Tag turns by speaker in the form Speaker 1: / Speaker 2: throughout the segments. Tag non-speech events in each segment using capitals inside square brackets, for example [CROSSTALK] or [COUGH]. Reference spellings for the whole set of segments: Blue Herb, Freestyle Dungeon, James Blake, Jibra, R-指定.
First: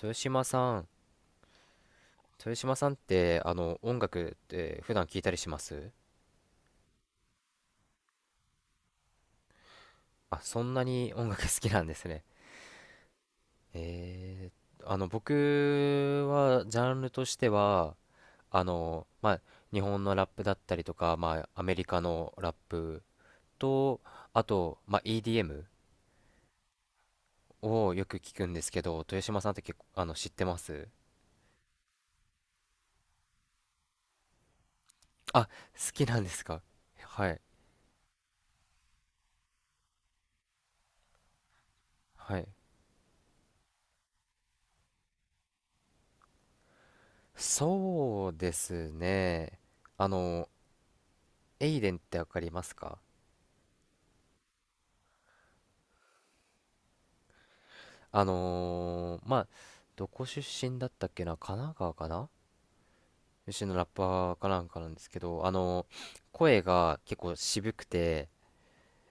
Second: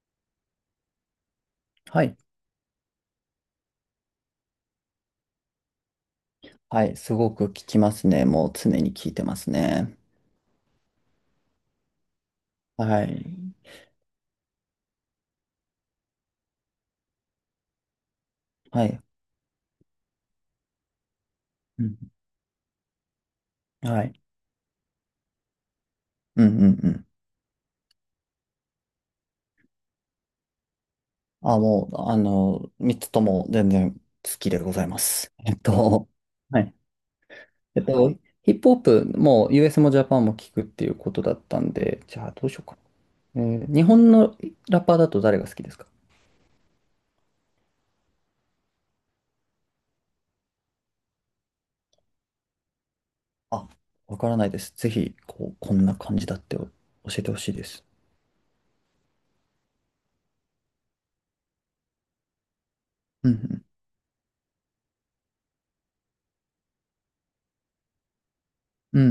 Speaker 1: 豊島さん。
Speaker 2: はい。
Speaker 1: 豊島さんって、音楽って普段聞いたりします？
Speaker 2: はい。すごく聞きますね。もう常に聞いてますね。
Speaker 1: あ、そんなに音楽好きなんですね。
Speaker 2: はい。
Speaker 1: え僕は、ジャンルとしては、
Speaker 2: はい。
Speaker 1: まあ、日本のラップだったりとか、まあ、アメ
Speaker 2: う
Speaker 1: リ
Speaker 2: ん。
Speaker 1: カのラップと、
Speaker 2: はい。
Speaker 1: あと、まあ、EDM
Speaker 2: うんうんうん。
Speaker 1: をよく聞くんですけど、豊島さんって結構、知ってます？
Speaker 2: あ、もう、三つとも全然好きでございます。
Speaker 1: あ、好きなんです
Speaker 2: は
Speaker 1: か？
Speaker 2: い。
Speaker 1: はい、
Speaker 2: えっと、ヒップホップも US もジャパンも聞くっていうことだったんで、じゃあ
Speaker 1: は
Speaker 2: ど
Speaker 1: い。
Speaker 2: うしようかな。え日本のラッパーだと誰が好きですか？
Speaker 1: そうですね。あの、エイデンってわかりますか？
Speaker 2: あ、わからないです。ぜひ、こんな感じだって教えてほしいです。
Speaker 1: まあ、どこ出身だったっけな、神奈川かな、
Speaker 2: うんう
Speaker 1: 出
Speaker 2: ん。
Speaker 1: 身のラッパーかなんかなんですけど、声が結構渋くて、
Speaker 2: うんう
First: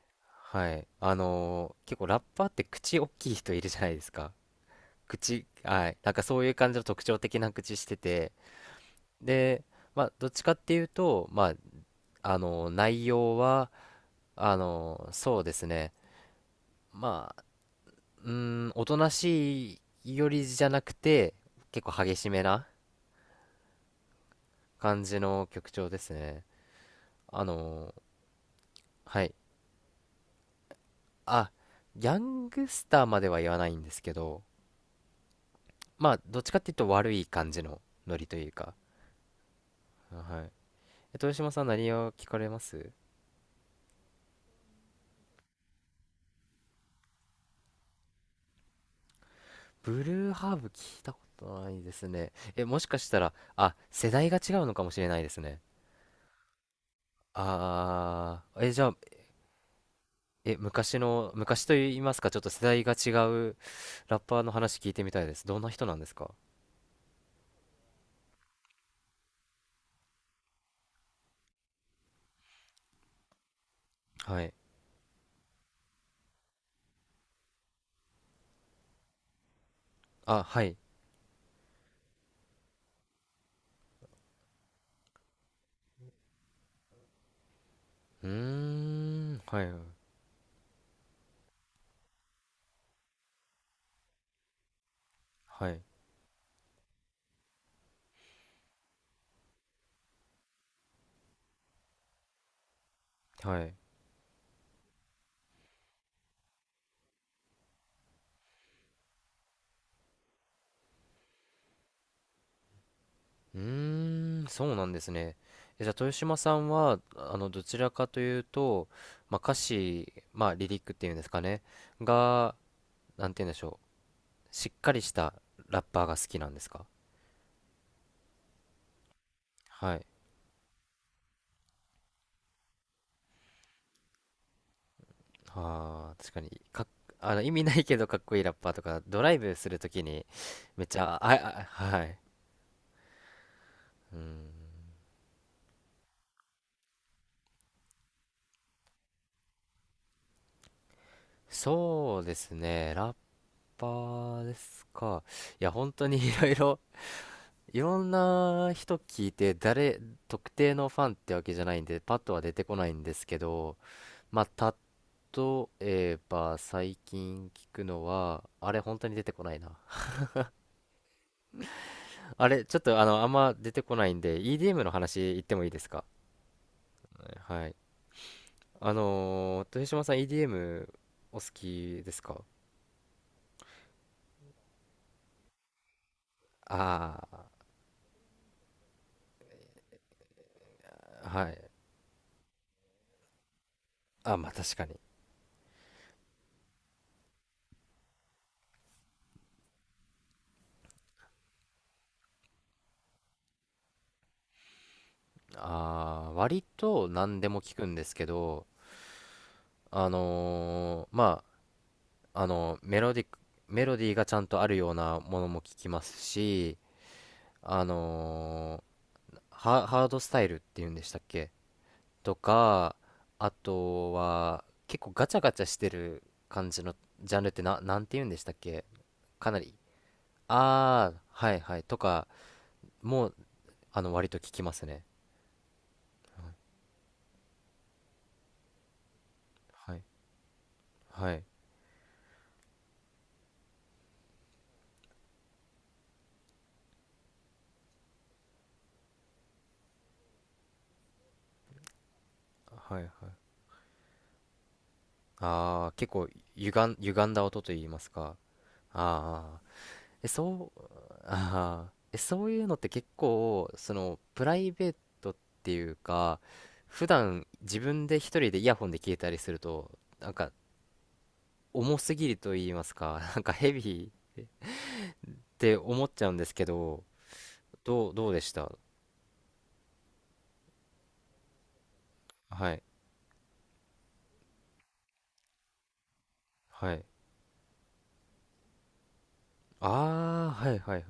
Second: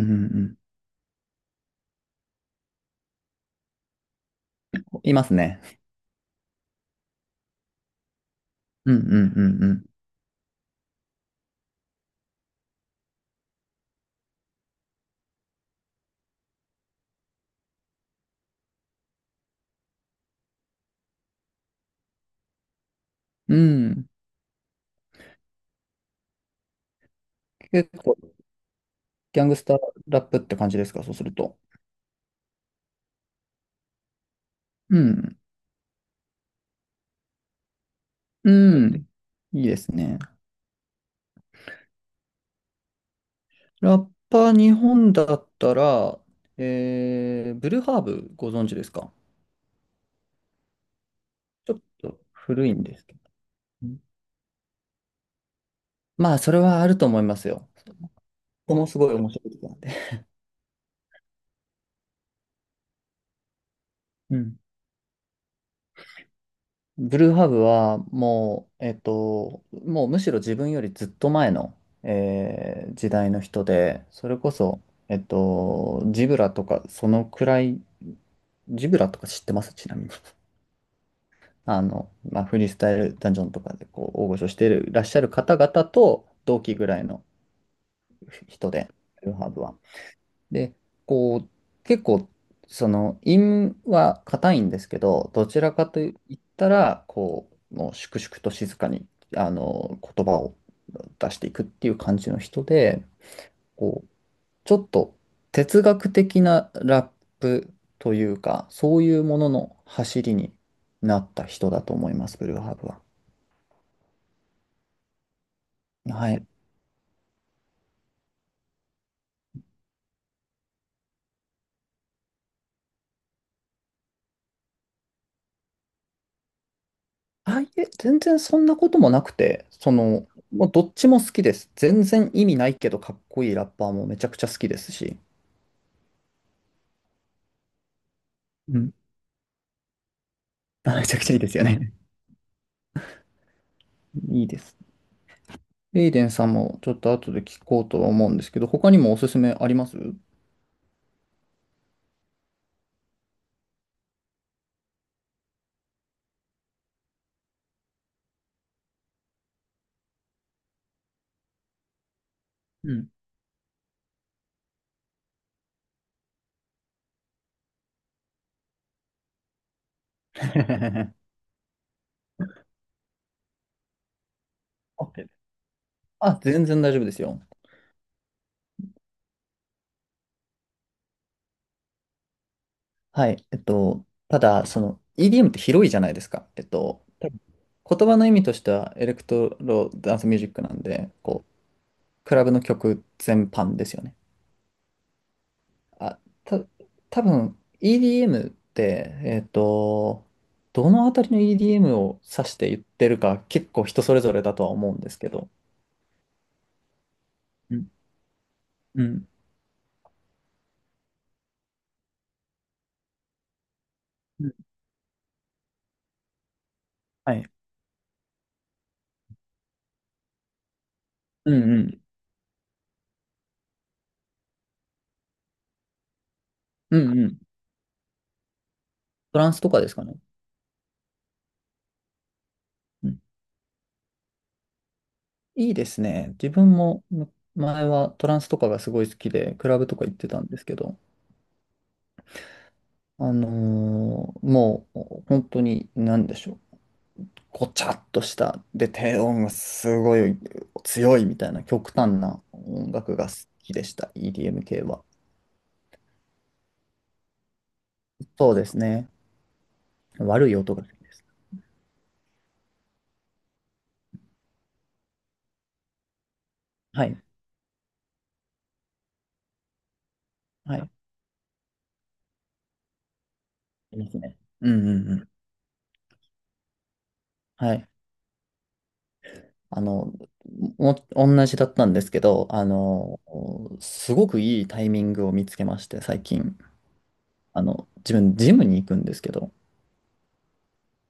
Speaker 2: ん
Speaker 1: はい。結構ラッパーって口大きい人いるじゃないですか。
Speaker 2: うん。います
Speaker 1: 口、
Speaker 2: ね。
Speaker 1: はい。なんかそういう感じの特徴的な口してて。
Speaker 2: うんうん
Speaker 1: で、
Speaker 2: うん
Speaker 1: まあ、どっちかっていうと、まあ、内容は、そうですね。まうーおとなしいよりじゃなくて、結構激しめな
Speaker 2: うん。
Speaker 1: 感じの曲調ですね。あ
Speaker 2: 結
Speaker 1: の
Speaker 2: 構、
Speaker 1: はい。
Speaker 2: ギャングスターラップって感じですか、そうする
Speaker 1: あ、
Speaker 2: と。
Speaker 1: ギャングスターまでは言わないんですけど、
Speaker 2: うん。
Speaker 1: まあ、どっちかっていうと悪い感じのノリという
Speaker 2: う
Speaker 1: か。
Speaker 2: ん。いいですね。
Speaker 1: はい。豊島さん何を聞かれます？
Speaker 2: ラッパー日本だったら、ブルーハーブご存知ですか？
Speaker 1: ブルーハーブ聞いたことな
Speaker 2: ちょっ
Speaker 1: いです
Speaker 2: と
Speaker 1: ね。
Speaker 2: 古い
Speaker 1: も
Speaker 2: ん
Speaker 1: し
Speaker 2: で
Speaker 1: か
Speaker 2: す
Speaker 1: し
Speaker 2: け
Speaker 1: た
Speaker 2: ど。
Speaker 1: ら、あ、
Speaker 2: うん、
Speaker 1: 世代が違うのかもしれないですね。
Speaker 2: まあ、それはあると思いますよ。こ
Speaker 1: じ
Speaker 2: も
Speaker 1: ゃあ、
Speaker 2: すごい面白い曲なんで。
Speaker 1: 昔と言いますか、ちょっと世代が違うラッ
Speaker 2: う
Speaker 1: パーの
Speaker 2: ん。
Speaker 1: 話聞いてみたいです。どんな人なんですか？
Speaker 2: ブルーハーブはもう、もうむしろ自分よりずっと前の、時代の人で、それ
Speaker 1: は
Speaker 2: こ
Speaker 1: い。
Speaker 2: そ、ジブラとかそのくらい、ジブラとか知ってますちなみに？
Speaker 1: あ、は
Speaker 2: [LAUGHS]
Speaker 1: い。
Speaker 2: まあ、フリースタイルダンジョンとかでこう大御所していらっしゃる方々と同期ぐらいの
Speaker 1: うー
Speaker 2: 人で、ル
Speaker 1: ん、
Speaker 2: ハ
Speaker 1: は
Speaker 2: ブ
Speaker 1: い、
Speaker 2: は。で、こう、結構、陰は硬いんですけど、どち
Speaker 1: は
Speaker 2: ら
Speaker 1: い、
Speaker 2: かと言ったら、もう粛々と静かに、言葉を出していくっていう感じの人で、
Speaker 1: はい。
Speaker 2: こう、ちょっと哲学的なラップというか、そういうものの走りになった人だと思います、ブルーハーブは。
Speaker 1: うーん、そうなんですね。じゃあ、豊
Speaker 2: は
Speaker 1: 島
Speaker 2: い。
Speaker 1: さんは、どちらかというと、まあ、歌詞、まあ、リリックっていうんですかね、が、なんて言うんでしょう、しっかりしたラッパーが好きなんですか？
Speaker 2: あ、いえ、全然そんなこともなくて、
Speaker 1: はい。
Speaker 2: もうどっちも好きです。全然意味ないけど、かっこいいラッパーもめちゃくちゃ好きですし。
Speaker 1: ああ、確かに、かっ、あの、意味ないけどかっこいいラッパー
Speaker 2: う
Speaker 1: と
Speaker 2: ん。
Speaker 1: か、ドライブするときに、
Speaker 2: [LAUGHS]
Speaker 1: めっ
Speaker 2: あ、
Speaker 1: ち
Speaker 2: め
Speaker 1: ゃ、
Speaker 2: ちゃく
Speaker 1: あ、
Speaker 2: ちゃいいです
Speaker 1: あ、
Speaker 2: よね。
Speaker 1: はい。う
Speaker 2: [LAUGHS]
Speaker 1: ん。
Speaker 2: いいです。エイデンさんもちょっと後で聞こうとは思うんですけど、他にもおすすめあります？う
Speaker 1: そうですね、ラッパーですか。いや、本当に [LAUGHS] いろんな人聞いて、特定のファンってわけじゃないんで、パッとは出てこないん
Speaker 2: ん。
Speaker 1: ですけど、まあ、例えば、最近聞くのは、あれ、本当に出てこないな。
Speaker 2: [LAUGHS]
Speaker 1: あれ、ちょっと、あんま出てこないんで、EDM の話
Speaker 2: OK。
Speaker 1: 言ってもいいですか？
Speaker 2: あ、全然大丈夫ですよ。
Speaker 1: はい。豊島さん EDM お好きですか？
Speaker 2: はい。ただ、その EDM って広いじゃないですか。
Speaker 1: あ
Speaker 2: 多分
Speaker 1: あ
Speaker 2: 言葉の意味としてはエレクトロダンスミュージックなんで、
Speaker 1: ー、はい。
Speaker 2: クラブの曲全般ですよね。
Speaker 1: あ、まあ確かに。
Speaker 2: あ、た、多分 EDM って、どのあたりの EDM を指して言ってるか結構人それぞれだとは思うんですけど。
Speaker 1: 割と何でも聞
Speaker 2: う
Speaker 1: く
Speaker 2: ん。
Speaker 1: んですけど、
Speaker 2: うん。
Speaker 1: まあ、メロディーがちゃん
Speaker 2: うん、
Speaker 1: とあるようなものも聞きますし、
Speaker 2: はい。
Speaker 1: あのハードスタイルっていうんでしたっけ、
Speaker 2: うんうん。
Speaker 1: とか、あとは結構ガチャガチャしてる感じの
Speaker 2: うんう
Speaker 1: ジ
Speaker 2: ん。
Speaker 1: ャンルってなんて言うんでしたっけ？
Speaker 2: トラ
Speaker 1: か
Speaker 2: ン
Speaker 1: な
Speaker 2: スと
Speaker 1: り。
Speaker 2: かですかね？
Speaker 1: ああ、はいはい。とか、もう、割と聞きますね。
Speaker 2: いいですね。自分も前はトランスとかがすごい好きで、クラブ
Speaker 1: は
Speaker 2: と
Speaker 1: い。
Speaker 2: か行ってたんですけど、
Speaker 1: はい。
Speaker 2: もう本当に何でしょう。ごちゃっとした、で、低音がすごい強いみたいな極端な音
Speaker 1: はいはい。
Speaker 2: 楽が好きでした。EDM 系は。
Speaker 1: ああ、結構歪んだ音と言いますか。
Speaker 2: そうですね。
Speaker 1: ああ、え、
Speaker 2: 悪い
Speaker 1: そ
Speaker 2: 音
Speaker 1: う、
Speaker 2: が好き。
Speaker 1: そういうのって結構、プライベートっていうか、
Speaker 2: は
Speaker 1: 普
Speaker 2: い。
Speaker 1: 段自分で一人でイヤホンで聞いたりすると、なんか、
Speaker 2: はい。
Speaker 1: 重すぎると言いますか、[LAUGHS] なんかヘビ
Speaker 2: いま
Speaker 1: ーっ
Speaker 2: すね。うんうんうん。
Speaker 1: て思っちゃうんですけど、
Speaker 2: はい。
Speaker 1: どうでした？
Speaker 2: あの、同じだったんですけど、
Speaker 1: はい、
Speaker 2: すごくいいタイミングを見つけまして、最近。
Speaker 1: はい。
Speaker 2: 自分、ジムに行くんですけど、
Speaker 1: ああ、はいはいはい。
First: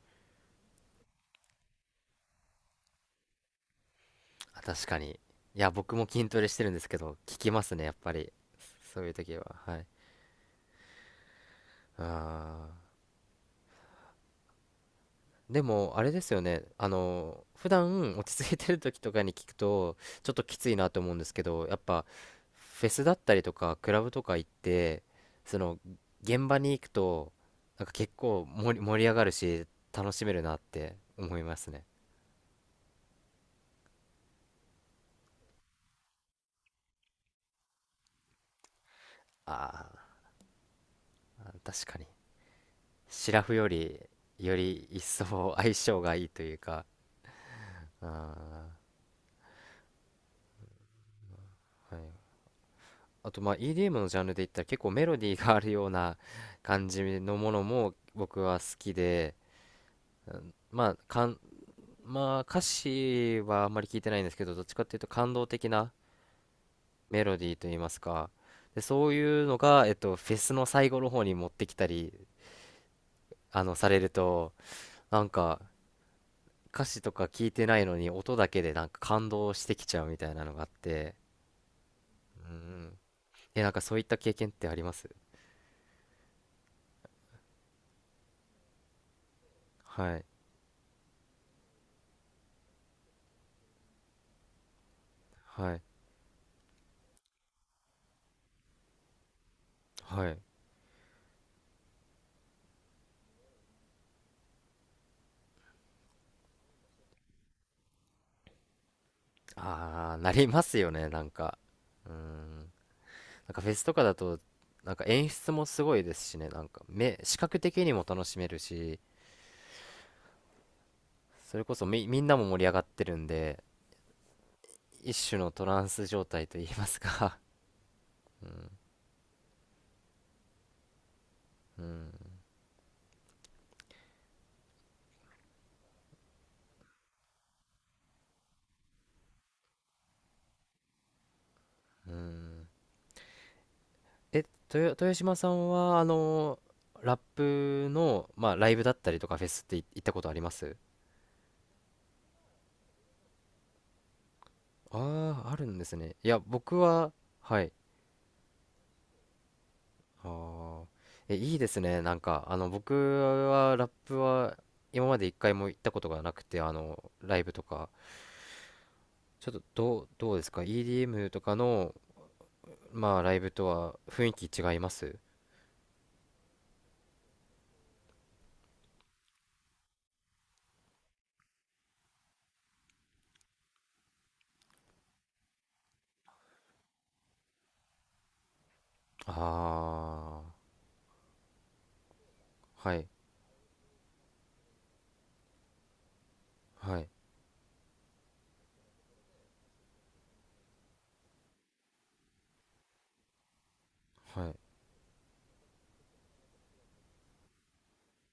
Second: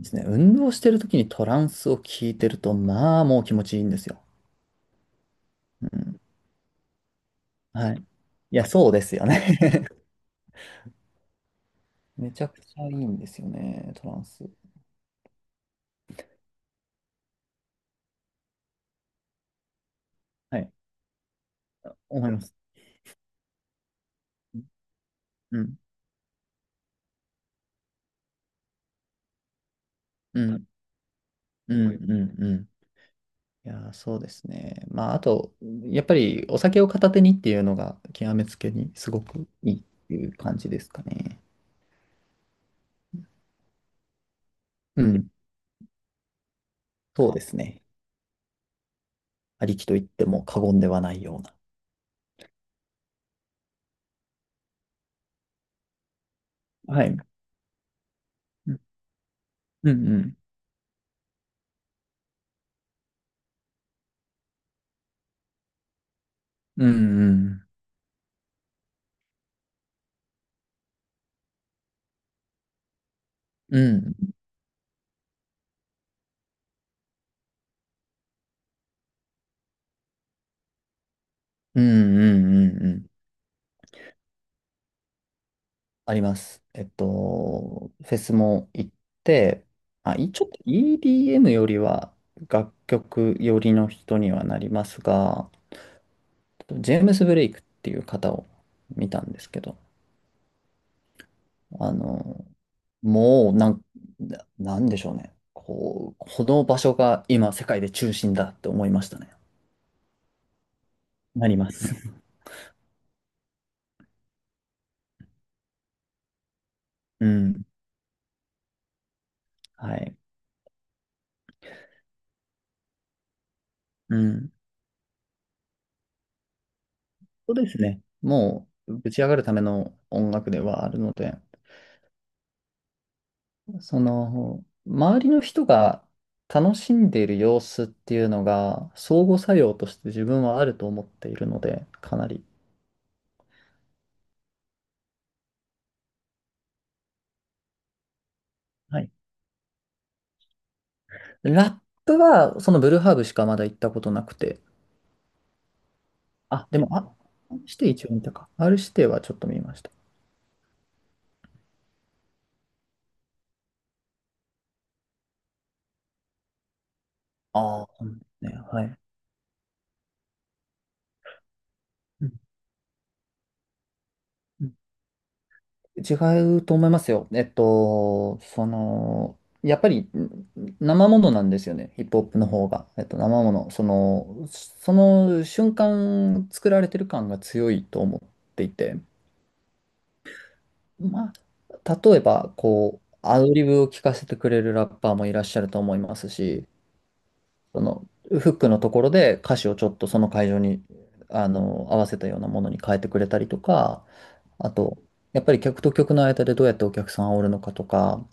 Speaker 2: ですね、運動してる時にトランスを聞いてると、まあ、もう気持ちいいんですよ。
Speaker 1: あ、確かに。いや、
Speaker 2: う
Speaker 1: 僕も
Speaker 2: ん。
Speaker 1: 筋トレしてるんですけど、聞きますね、や
Speaker 2: は
Speaker 1: っ
Speaker 2: い。
Speaker 1: ぱり。
Speaker 2: いや、そう
Speaker 1: そ
Speaker 2: で
Speaker 1: ういう
Speaker 2: すよ
Speaker 1: 時は。
Speaker 2: ね。
Speaker 1: はい。
Speaker 2: [LAUGHS] めちゃくち
Speaker 1: ああ。
Speaker 2: ゃいいんですよね、トランス。
Speaker 1: でも、あれですよね。普段落ち着いてる時とかに聞くと、ちょっとき
Speaker 2: は
Speaker 1: つ
Speaker 2: い。
Speaker 1: いなと思うんですけど、やっぱ、
Speaker 2: 思います。
Speaker 1: フェスだったりとか、クラブとか行って、そ
Speaker 2: う
Speaker 1: の、
Speaker 2: ん。
Speaker 1: 現場に行くと、なんか結構盛り上がるし、楽しめ
Speaker 2: う
Speaker 1: るなっ
Speaker 2: ん。
Speaker 1: て思います
Speaker 2: う
Speaker 1: ね。
Speaker 2: ん。うん。うん。いやー、そうですね。まあ、あと、やっぱりお酒を片手にっていうのが、極めつけにすごくいいっ
Speaker 1: あ
Speaker 2: ていう感じですかね。
Speaker 1: あ、確かに。シラフより、より一
Speaker 2: うん。
Speaker 1: 層相性がいいというか、
Speaker 2: そうですね。
Speaker 1: あ
Speaker 2: ありきと言っても過言ではないような。
Speaker 1: あ、はい。あとまあ EDM のジャンルで言ったら結構メロディーがあるような感じ
Speaker 2: はい。う
Speaker 1: のものも僕は好
Speaker 2: ん
Speaker 1: きで、
Speaker 2: うんう
Speaker 1: う
Speaker 2: ん。
Speaker 1: ん、まあ、まあ、歌詞はあんまり聞いてないんですけど、どっちかっていうと感動的な
Speaker 2: う
Speaker 1: メロディー
Speaker 2: ん、
Speaker 1: といいますか、でそういうのが、フェスの最後の方に持ってきたり
Speaker 2: うん、
Speaker 1: さ
Speaker 2: う
Speaker 1: れる
Speaker 2: ん、
Speaker 1: と、なんか歌詞とか聞いてないのに音だけでなんか感動してきちゃうみたいなのがあって、
Speaker 2: うん、うん、
Speaker 1: う
Speaker 2: う
Speaker 1: ん、
Speaker 2: ん。
Speaker 1: なんかそういった経験ってあります？
Speaker 2: あります。フェスも行って、まあ、
Speaker 1: はい
Speaker 2: ちょっと EDM よりは楽曲寄りの人にはなりますが、
Speaker 1: はい
Speaker 2: ジェームス・ブレイクっていう方を見たんですけど、
Speaker 1: はい。
Speaker 2: あの、もうなん、ななんでしょうね。この場所が今世界で中心だって思いましたね。
Speaker 1: ああ、なりますよね、なん
Speaker 2: なり
Speaker 1: か。
Speaker 2: ます。
Speaker 1: うーん。なんかフェスとかだと、なんか演出もすごいですしね、なんか
Speaker 2: [LAUGHS] う
Speaker 1: 視覚
Speaker 2: ん。
Speaker 1: 的にも楽しめるし、
Speaker 2: はい。
Speaker 1: それこそみんなも盛り上がってるんで、
Speaker 2: うん。
Speaker 1: 一種のトランス状態と言いますか？
Speaker 2: そうですね。もう、ぶち上がるための音楽ではあるので、
Speaker 1: [LAUGHS] うん。
Speaker 2: 周りの人が楽しんでいる様子っていうのが、相互作用として自分はあると思っているので、
Speaker 1: う
Speaker 2: かなり。
Speaker 1: ん。え、豊島さんは、ラップの、まあ、ライブだっ
Speaker 2: は
Speaker 1: た
Speaker 2: い。
Speaker 1: りとかフェスって行ったことあります？
Speaker 2: ラップは、そのブルーハーブしかまだ行ったことなくて。
Speaker 1: ああー、あるんですね。いや、
Speaker 2: あ、
Speaker 1: 僕
Speaker 2: でも、あ、
Speaker 1: は、は
Speaker 2: R
Speaker 1: い。
Speaker 2: 指定一応見たか。R 指定はちょっと見ました。
Speaker 1: はあ。え、いいですね。なんか、僕は、ラップは、今まで一回も行ったことがなくて、ライブと
Speaker 2: ああ、
Speaker 1: か、
Speaker 2: そうなんですね。はい。
Speaker 1: ちょっと、どうですか？ EDM とかの、
Speaker 2: うん、
Speaker 1: まあ、ライブとは雰囲気違います？
Speaker 2: 違うと思いますよ。やっぱり生ものなんですよね、ヒップホップの方が。生もの、その瞬間作られてる感が強いと思っていて、
Speaker 1: ああ
Speaker 2: まあ、例えば、
Speaker 1: ー、はい、
Speaker 2: アドリブを聞かせてくれるラッパーもいらっしゃると思いますし、
Speaker 1: はい、
Speaker 2: フックのところで歌詞をちょっとその会場に、あの、合わせたようなものに変えてくれたりとか、
Speaker 1: はい。
Speaker 2: あと、やっぱり客と客の間でどうやってお客さんを煽るのかとか、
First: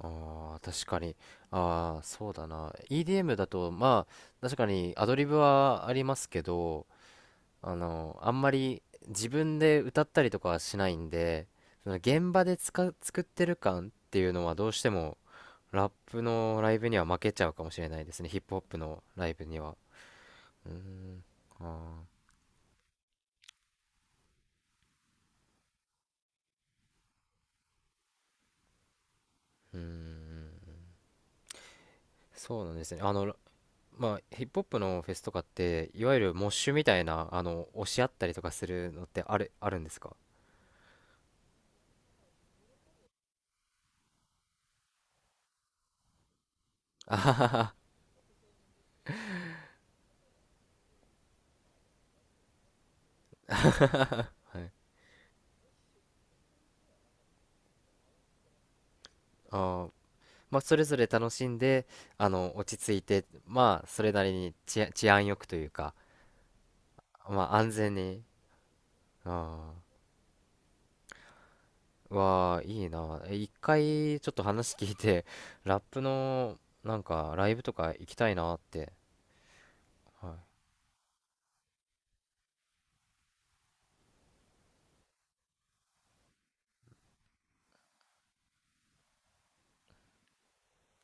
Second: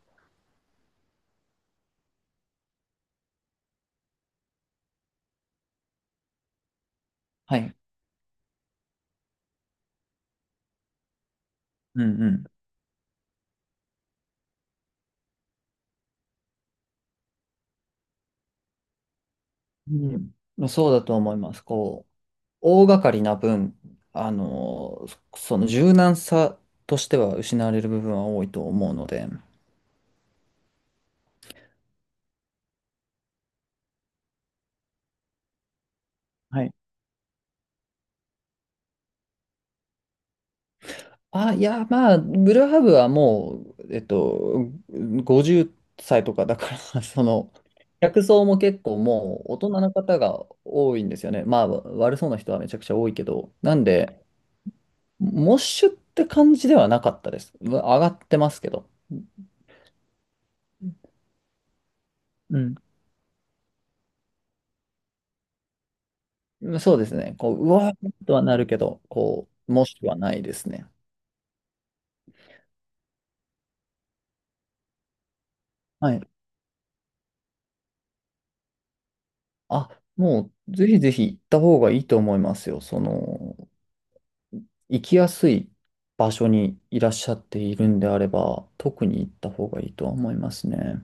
Speaker 1: ああ、確かに。ああ、そうだな。EDM だと、まあ、確かにアドリブはありますけど、
Speaker 2: はい。
Speaker 1: あんまり自分で歌ったりとかはしないんで、その
Speaker 2: うんう
Speaker 1: 現場
Speaker 2: ん。
Speaker 1: で作ってる感っていうのはどうしてもラップのライブには負けちゃうかもしれないですね。ヒップホップのライブには。
Speaker 2: うん、まあ
Speaker 1: うー
Speaker 2: そうだと
Speaker 1: ん。
Speaker 2: 思います。
Speaker 1: あ
Speaker 2: 大掛かりな分、その柔軟さとしては失われる部分は多いと思うので、
Speaker 1: うーん。そうなんですね。まあ、ヒップホップのフェスとかって、いわゆるモッ
Speaker 2: は
Speaker 1: シ
Speaker 2: い。
Speaker 1: ュみたいな、押し合ったりとかするのってあるんですか？
Speaker 2: あ、いや、まあ、ブルーハーブはもう、50歳とかだから [LAUGHS]
Speaker 1: あははは。
Speaker 2: 客層も結構もう大人の方が多いんですよね。まあ、悪そうな人はめちゃくちゃ多いけど、なんで、
Speaker 1: [LAUGHS] はい。
Speaker 2: モッシュって感じではなかったです。上がってますけど。
Speaker 1: あーまあ、それぞれ楽しんで、落ち着いて、まあ、それなりに治安よくというか、
Speaker 2: うん、そうですね。
Speaker 1: まあ、
Speaker 2: う
Speaker 1: 安
Speaker 2: わ
Speaker 1: 全
Speaker 2: ーっ
Speaker 1: に、
Speaker 2: とはなるけど、
Speaker 1: あ
Speaker 2: もしくはないですね。
Speaker 1: あ、わあ、いいな。一回、ちょっと話聞いて、ラップ
Speaker 2: はい。
Speaker 1: の、なんか、ライブとか行きたいなって。
Speaker 2: あ、
Speaker 1: は
Speaker 2: も
Speaker 1: い
Speaker 2: う、ぜひぜひ行った方がいいと思いますよ。行きやすい場所にいらっしゃっているんであれば、特に行った方がいいとは思いますね。